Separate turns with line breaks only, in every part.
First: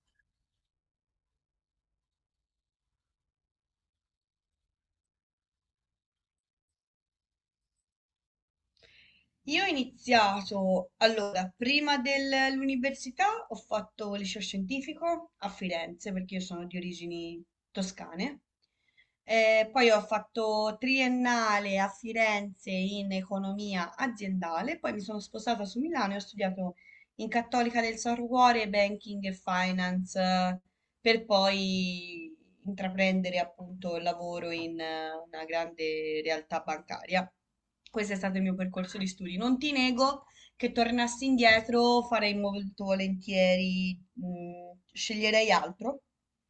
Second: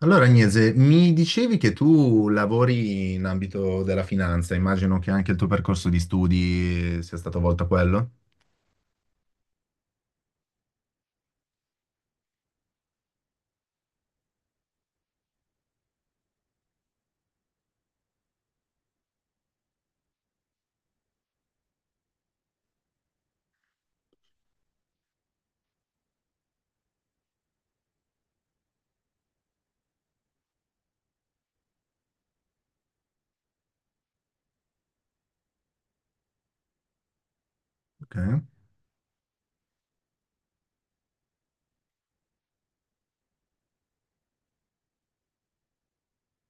Allora, Agnese, mi dicevi che tu lavori in ambito della finanza, immagino che anche il tuo percorso di studi sia stato volto a quello.
Io ho iniziato, allora, prima dell'università ho fatto liceo scientifico a Firenze perché io sono di origini toscane. Poi ho fatto triennale a Firenze in economia aziendale, poi mi sono sposata su Milano e ho studiato in Cattolica del Sacro Cuore Banking e Finance per poi intraprendere appunto il lavoro in una grande realtà bancaria. Questo
Ok,
è stato il mio percorso di studi. Non ti nego che tornassi indietro farei molto volentieri, sceglierei altro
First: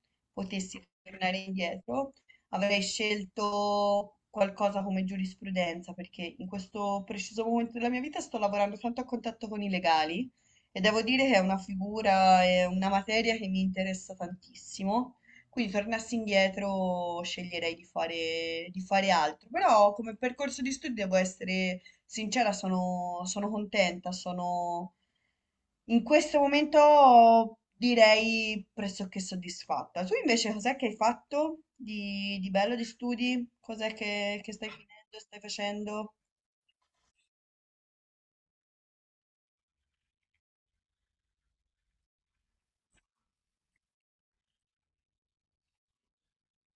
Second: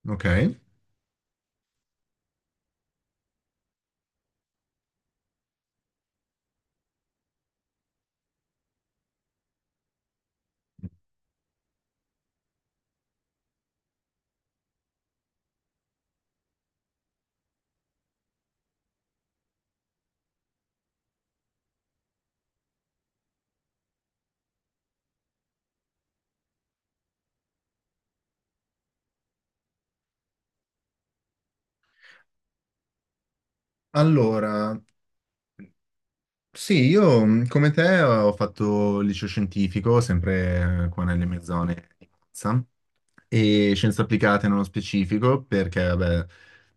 ok.
potessi tornare indietro, avrei scelto qualcosa come giurisprudenza, perché in questo preciso momento della mia vita sto lavorando tanto a contatto con i legali e devo dire che è una figura, è una materia che mi interessa tantissimo. Quindi tornassi indietro sceglierei di fare altro, però come percorso di studio devo essere sincera, sono contenta, sono in questo momento direi pressoché soddisfatta. Tu invece cos'è che hai fatto di bello di studi? Cos'è che stai
Allora,
finendo, stai facendo?
sì, io come te ho fatto il liceo scientifico, sempre qua nelle mie zone di Monza e scienze applicate nello specifico, perché vabbè,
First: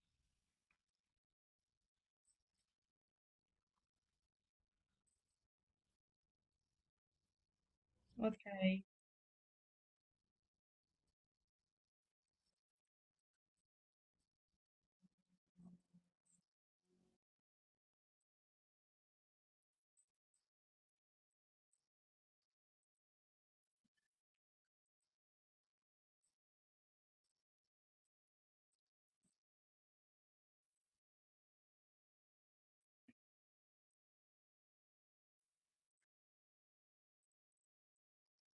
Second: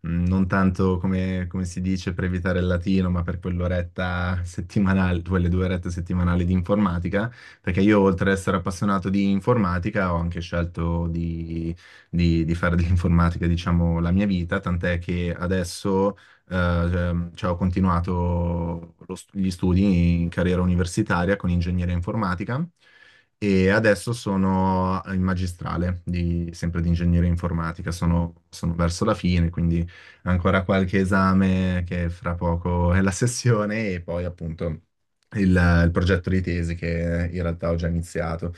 non tanto come, come si dice per evitare il latino, ma per quell'oretta settimanale, quelle due orette settimanali di informatica, perché io oltre ad
Ok.
essere appassionato di informatica ho anche scelto di, di fare dell'informatica, diciamo, la mia vita, tant'è che adesso eh, cioè, ho continuato gli studi in carriera universitaria con ingegneria informatica e adesso sono in magistrale, sempre di ingegneria informatica, sono verso la fine, quindi ancora qualche esame che fra poco è la sessione e poi appunto il, il progetto di tesi che in realtà ho già iniziato.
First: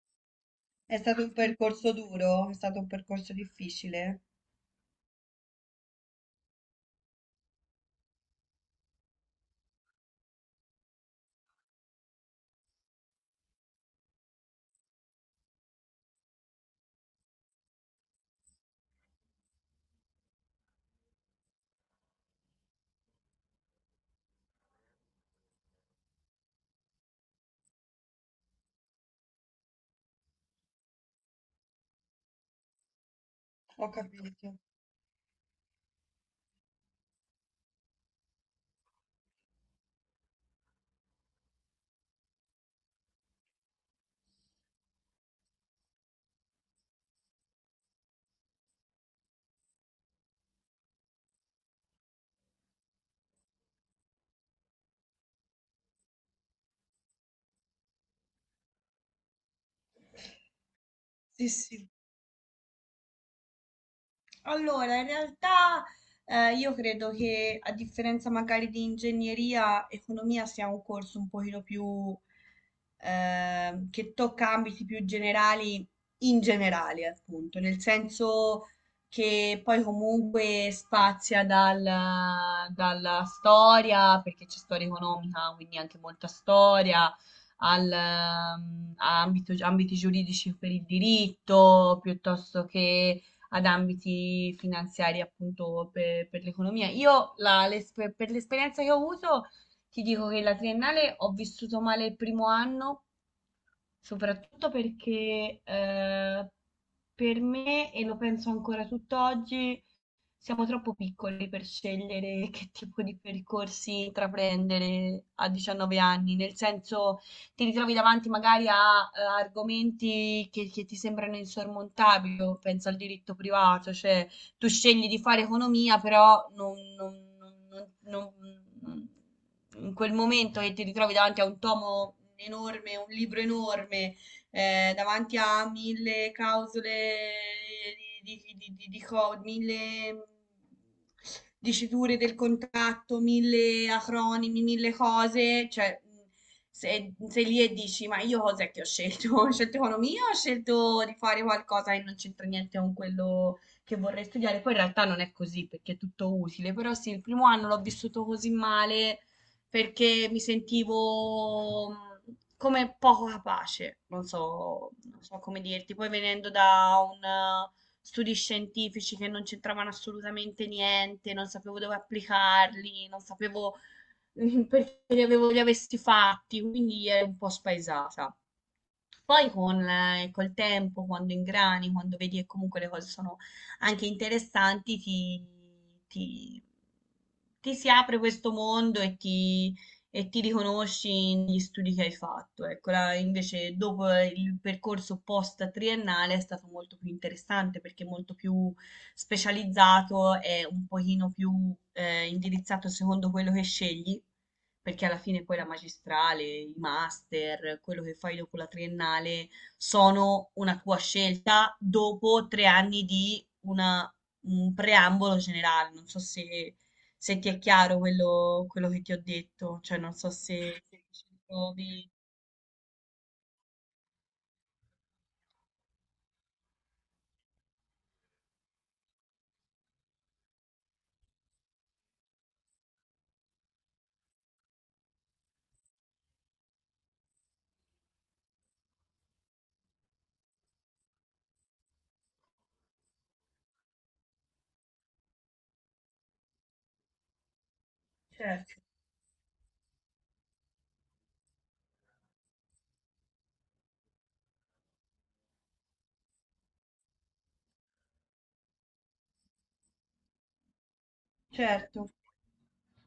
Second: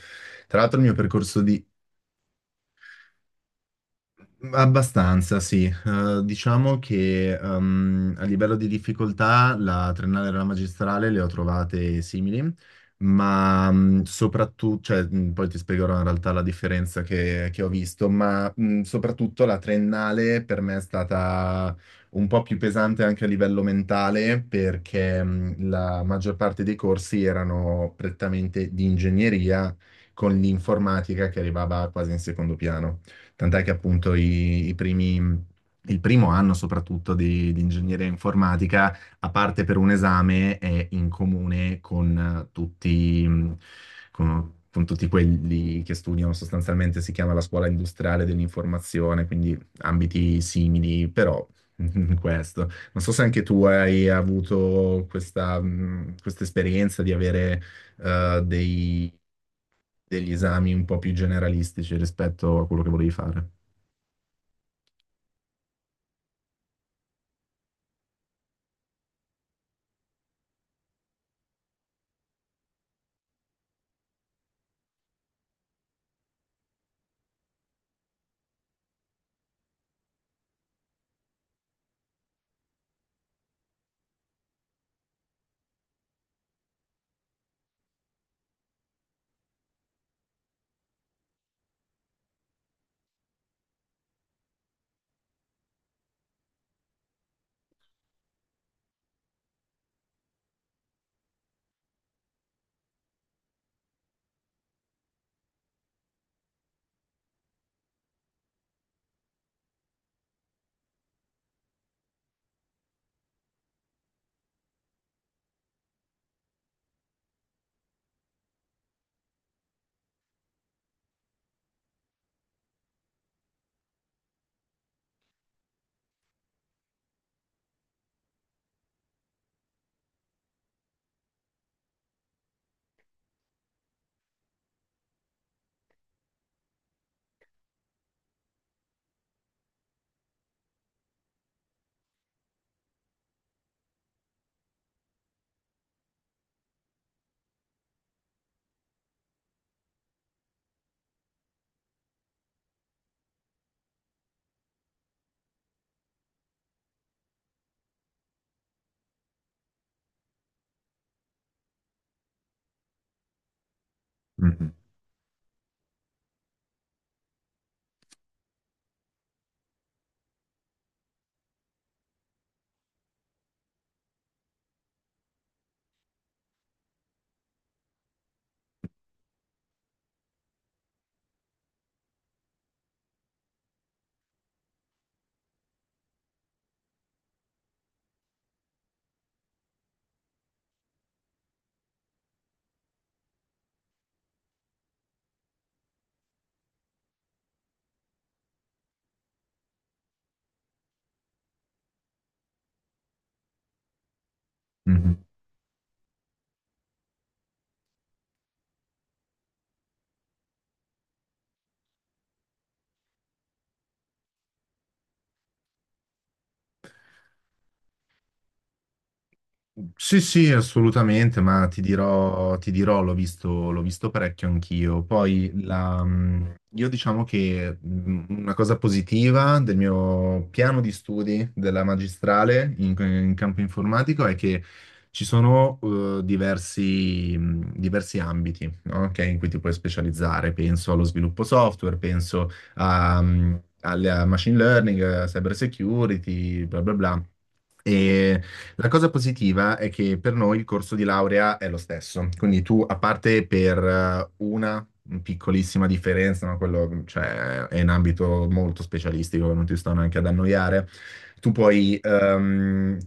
Tra l'altro il mio
È stato un
percorso di
percorso duro? È stato un percorso difficile?
abbastanza, sì. Diciamo che a livello di difficoltà la triennale e la magistrale le ho trovate simili, ma soprattutto, cioè, poi ti spiegherò in realtà la differenza che ho visto, ma soprattutto la triennale per me è stata un po' più pesante anche a livello mentale perché la maggior parte dei corsi erano prettamente di ingegneria con l'informatica che arrivava quasi in secondo piano. Tant'è che
Ho
appunto
capito.
i primi, il primo anno soprattutto di ingegneria informatica, a parte per un esame, è in comune con tutti, con tutti quelli che studiano sostanzialmente, si chiama la scuola industriale dell'informazione, quindi ambiti simili, però questo. Non so se anche tu hai avuto questa, questa esperienza di avere eh, dei- degli esami un po' più
Sì, sì.
generalistici rispetto a quello che volevi fare.
Allora, in realtà io credo che a differenza magari di ingegneria, economia sia un corso un pochino più che tocca ambiti più generali in generale, appunto, nel senso che poi comunque spazia dalla storia, perché c'è storia economica, quindi anche molta storia, al, a ambiti giuridici per il diritto, piuttosto che ad ambiti finanziari appunto per l'economia. Io per l'esperienza che ho avuto ti dico che la triennale ho vissuto male il primo anno, soprattutto perché per me, e lo penso ancora tutt'oggi, siamo troppo piccoli per scegliere che tipo di percorsi intraprendere a 19 anni, nel senso ti ritrovi davanti magari a, argomenti che ti sembrano insormontabili, io penso al diritto privato, cioè tu scegli di fare economia, però non- non- non- in quel momento che ti ritrovi davanti a un tomo enorme, un libro enorme, davanti a mille clausole di mille diciture del contratto, mille acronimi, mille cose, cioè sei lì e dici ma io cos'è che ho scelto? Ho scelto economia o ho scelto di fare qualcosa che non c'entra niente con quello che vorrei studiare? Poi in realtà non è così perché è tutto utile, però sì, il primo anno l'ho vissuto così male perché mi sentivo come poco capace, non
Mhm,
so, non so come dirti. Poi venendo da un studi scientifici che non c'entravano assolutamente niente, non sapevo dove applicarli, non sapevo perché li avevo, li avessi fatti, quindi ero un po' spaesata. Poi con, col tempo, quando ingrani, quando vedi che comunque le cose sono anche interessanti, ti- ti si apre questo mondo e e ti riconosci negli studi che hai fatto. Ecco, invece dopo il percorso post triennale è stato molto più interessante perché è molto più specializzato e un pochino più indirizzato secondo quello che scegli perché alla
mhm.
fine poi la magistrale, i master, quello che fai dopo la triennale sono una tua scelta dopo 3 anni di un preambolo generale. Non so se, se ti è chiaro quello che ti ho detto, cioè non
Sì,
so
sì,
se, se ci
assolutamente, ma
trovi.
ti dirò, l'ho visto parecchio anch'io. Poi la, io diciamo che una cosa positiva del mio piano di studi della magistrale in, in campo informatico è che ci sono diversi, diversi ambiti, no? Ok, in cui ti puoi specializzare. Penso allo sviluppo software, penso a, al machine learning, a cyber security, bla bla bla. E
Certo,
la cosa positiva è che per noi il corso di laurea è lo stesso, quindi tu, a parte per una piccolissima differenza, ma quello, cioè, è in ambito molto specialistico, non ti sto neanche ad annoiare, tu
certo.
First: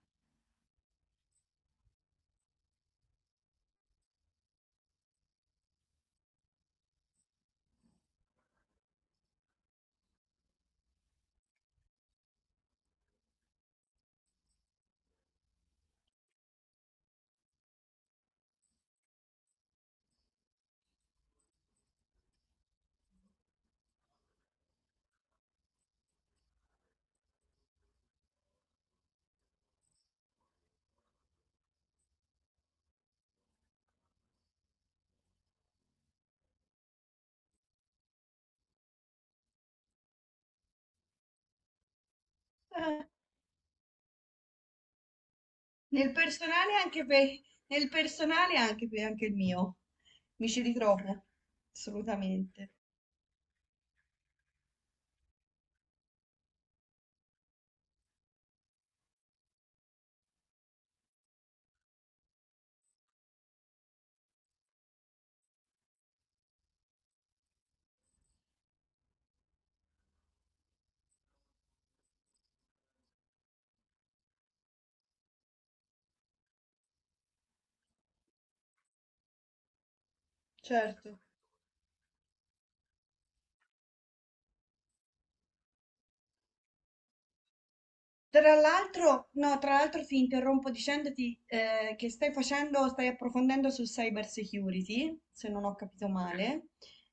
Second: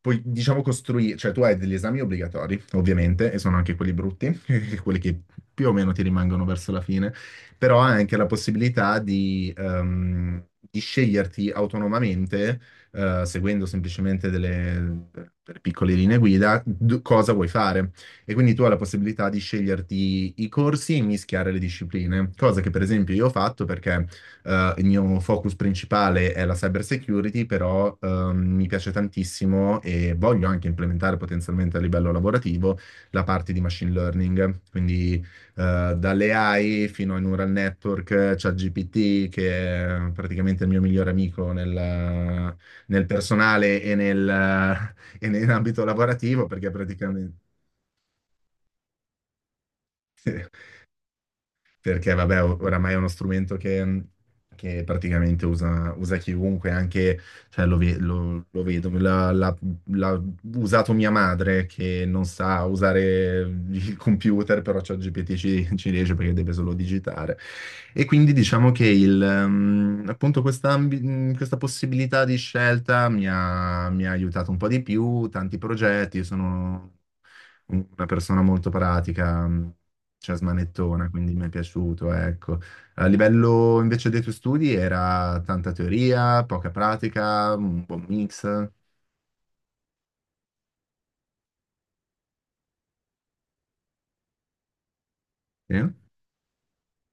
puoi, diciamo, costruire, cioè tu hai degli esami obbligatori, ovviamente, e sono anche quelli brutti, quelli che più o meno ti rimangono verso la fine, però hai anche la possibilità di sceglierti autonomamente seguendo semplicemente delle, delle piccole linee guida, cosa vuoi fare. E quindi tu hai la possibilità di sceglierti i corsi e mischiare le discipline, cosa che per esempio io ho fatto perché il mio focus principale è la cyber security, però mi piace tantissimo e voglio anche implementare potenzialmente a livello lavorativo la parte di machine learning, quindi dalle AI fino ai neural network, ChatGPT, che è praticamente il mio migliore amico
Eh,
nel personale e nell'ambito
Nel
lavorativo, perché
personale anche
praticamente
nel personale anche per anche il mio. Mi ci ritrovo,
perché vabbè,
assolutamente.
oramai è uno strumento che che praticamente usa chiunque, anche cioè, lo vedo, l'ha usato mia madre che non sa usare il computer, però ChatGPT ci riesce perché deve solo digitare. E quindi diciamo che appunto questa, questa possibilità di scelta mi ha aiutato un po' di più, tanti progetti, sono una persona molto pratica, cioè smanettona,
Certo.
quindi mi è piaciuto, ecco. A livello invece dei tuoi studi era tanta teoria, poca pratica, un buon mix.
Tra l'altro, no, tra l'altro ti interrompo dicendoti che stai facendo, stai approfondendo sul cyber security, se non
Sì?
ho capito male,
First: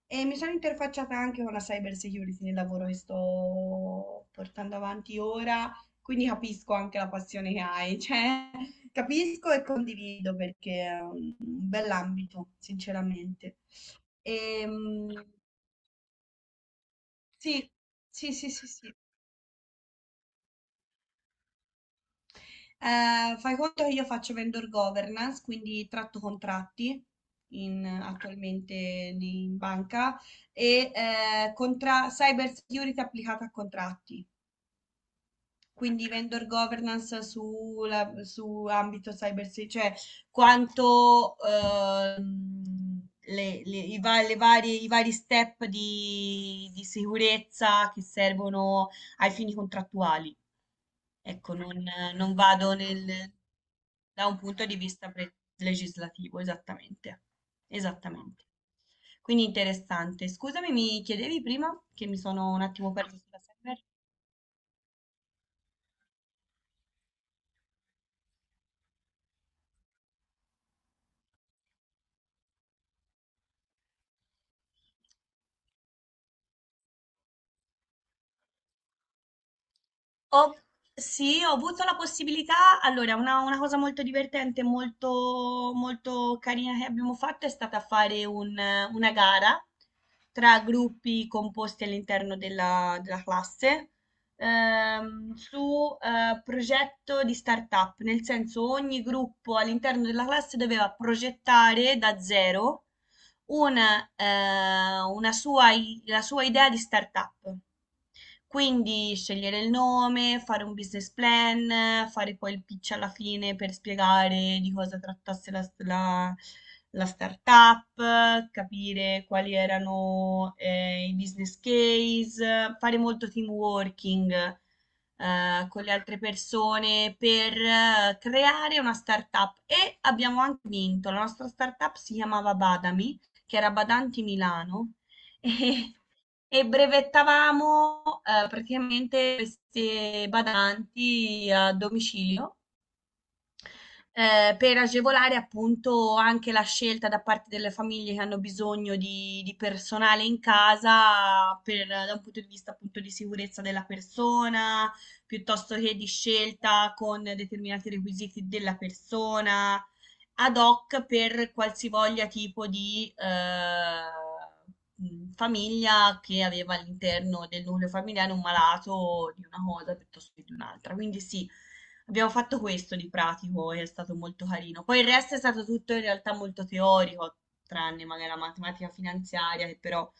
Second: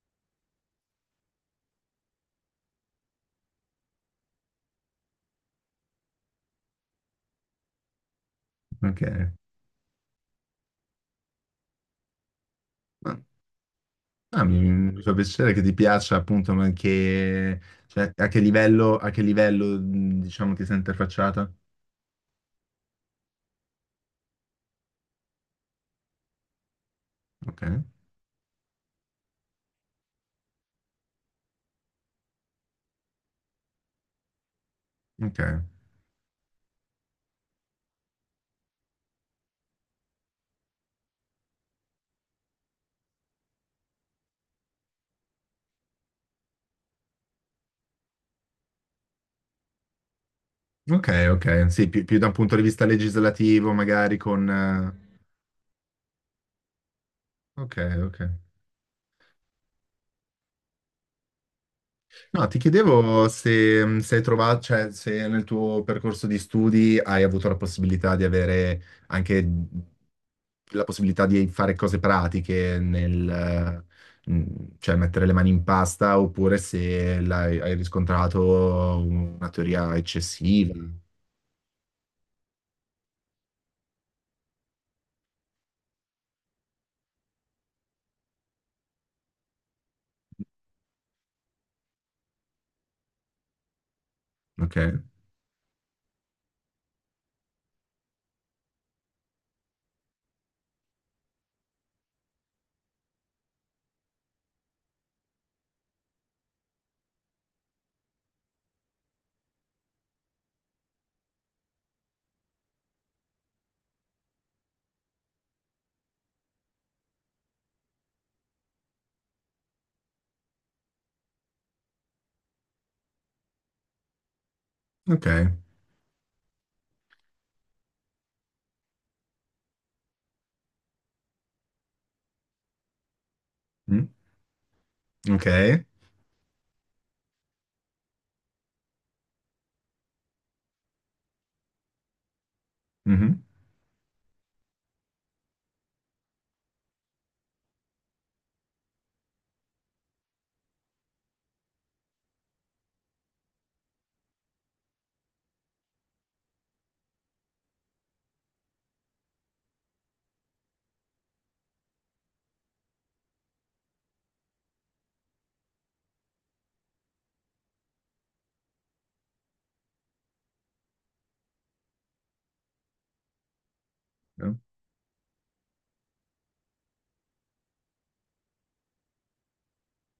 e mi sono interfacciata anche con la cyber security nel lavoro che sto portando avanti ora, quindi capisco anche la passione che hai, cioè
Ok.
capisco e condivido perché è un bell'ambito,
Ma-
sinceramente.
ah, mi
Ehm,
fa piacere che ti piaccia appunto, ma
sì,
cioè,
sì, sì, sì, sì.
a che livello diciamo ti sei interfacciata?
Fai conto che io faccio vendor governance, quindi tratto contratti
Ok,
attualmente in banca e cyber security applicata a contratti.
ok,
Quindi vendor governance su ambito cyber security, cioè quanto i vari step di sicurezza che servono ai fini contrattuali.
ok,
Ecco,
ok. Sì, più, più da un
non
punto di
vado
vista
nel,
legislativo, magari
da un
con
punto di vista legislativo, esattamente.
ok, ok.
Esattamente. Quindi interessante. Scusami, mi chiedevi prima che mi
No,
sono
ti
un attimo perso
chiedevo
sulla server?
se, se hai trovato, cioè se nel tuo percorso di studi hai avuto la possibilità di avere anche la possibilità di fare cose pratiche nel, mh, cioè mettere le mani in pasta, oppure se hai riscontrato una teoria
Ho
eccessiva.
sì, ho avuto la possibilità allora una cosa molto divertente, molto carina che abbiamo fatto è stata fare un una gara tra gruppi composti all'interno della classe,
Ok,
su, progetto di startup, nel senso ogni gruppo all'interno della classe doveva progettare da zero una, la sua idea di startup. Quindi scegliere il nome, fare un business plan, fare poi il pitch alla fine per spiegare di cosa trattasse la startup, capire quali erano i business case, fare molto team working
ok,
con le altre persone per creare una startup e abbiamo anche vinto. La nostra startup si chiamava Badami, che era
Mm,
Badanti Milano.
ok.
E e brevettavamo, praticamente queste badanti a domicilio
Mhm.
per agevolare appunto anche la scelta da parte delle famiglie che hanno bisogno di personale in casa per, da un punto di vista appunto di sicurezza della persona, piuttosto che di scelta con determinati requisiti della persona, ad hoc per qualsivoglia tipo di famiglia che aveva all'interno del nucleo familiare un malato di una cosa piuttosto che di un'altra. Quindi sì, abbiamo fatto questo di pratico e è stato molto carino. Poi il resto è stato tutto in realtà molto teorico, tranne magari la matematica finanziaria, che però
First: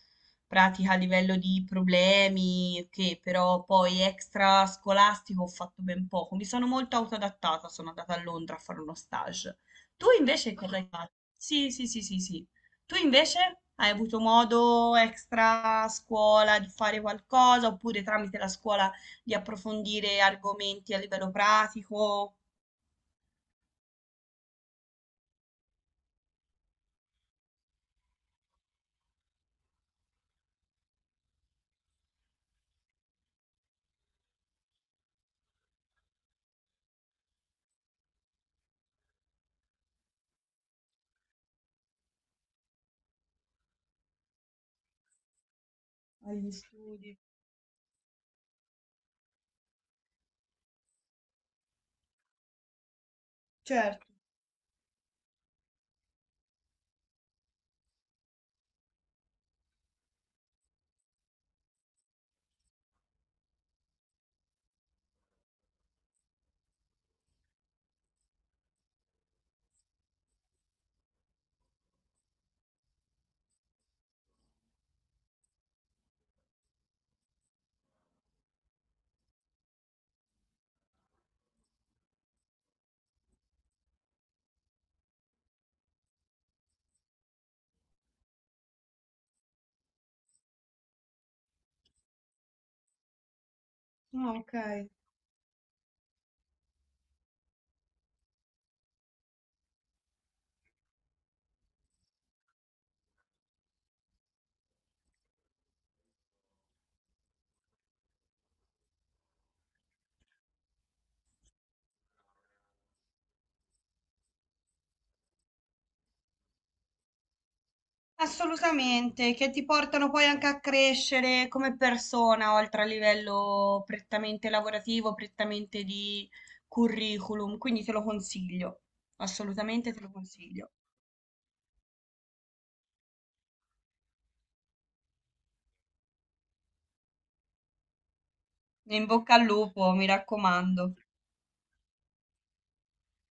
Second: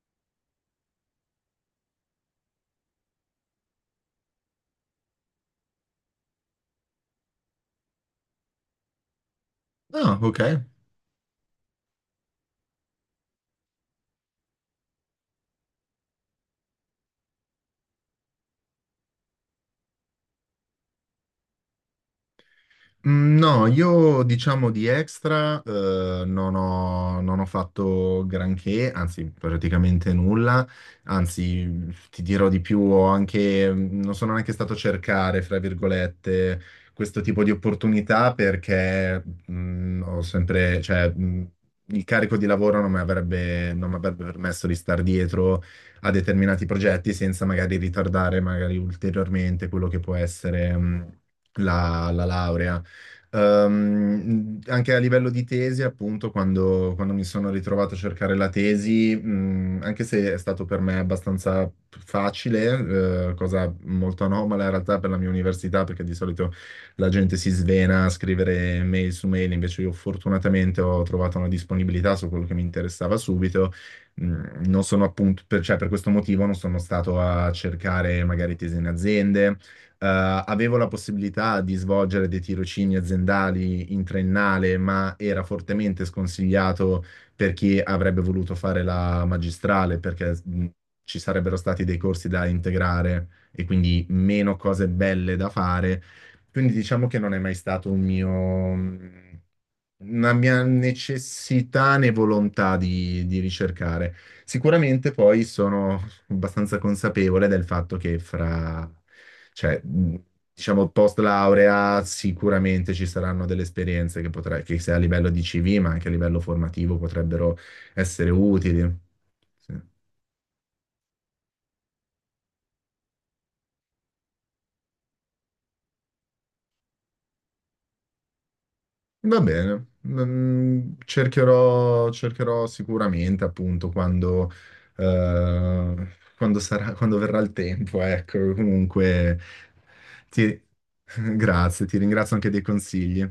pratica a livello di problemi, che però poi extra scolastico ho fatto ben poco. Mi sono molto autoadattata, sono andata a Londra a fare uno stage. Tu
No, ok,
invece cosa hai fatto? Sì, sì, sì, sì, sì. Tu invece hai avuto modo extra scuola di fare qualcosa oppure tramite la scuola di approfondire argomenti a livello pratico,
Mm, no, io diciamo di extra non ho, non ho fatto granché, anzi praticamente nulla, anzi ti dirò di più, ho anche, non sono neanche stato a cercare, fra virgolette, questo tipo di opportunità perché ho sempre, cioè, il carico di lavoro non mi avrebbe, non mi avrebbe permesso di star dietro a
agli
determinati
studi.
progetti senza magari ritardare magari ulteriormente quello che può essere la, la laurea.
Certo.
Anche a livello di tesi, appunto, quando, quando mi sono ritrovato a cercare la tesi, anche se è stato per me abbastanza facile, cosa molto anomala in realtà per la mia università, perché di solito la gente si svena a scrivere mail su mail, invece io fortunatamente ho trovato una disponibilità su quello che mi interessava subito. Mm, non sono appunto, per, cioè per questo motivo non sono stato a cercare magari tesi in aziende, eh, avevo la possibilità di svolgere dei tirocini aziendali in triennale, ma era fortemente sconsigliato per chi avrebbe voluto fare la magistrale, perché ci sarebbero stati dei corsi da integrare e quindi
Ah,
meno
ok.
cose belle da fare. Quindi diciamo che non è mai stato un mio, mh, una mia necessità né volontà di ricercare. Sicuramente poi sono abbastanza consapevole del fatto che fra cioè, mh, diciamo, post laurea sicuramente ci saranno delle esperienze che, potrai, che sia a livello di CV, ma anche a livello formativo potrebbero essere utili.
Assolutamente, che ti
Sì.
portano poi anche a crescere come persona, oltre a livello prettamente lavorativo, prettamente di curriculum, quindi te lo consiglio,
Va bene,
assolutamente te lo consiglio.
Mm, cercherò, cercherò sicuramente appunto quando, quando sarà, quando verrà il tempo, ecco,
In bocca
comunque
al lupo, mi
ti-
raccomando.
grazie, ti ringrazio anche dei consigli.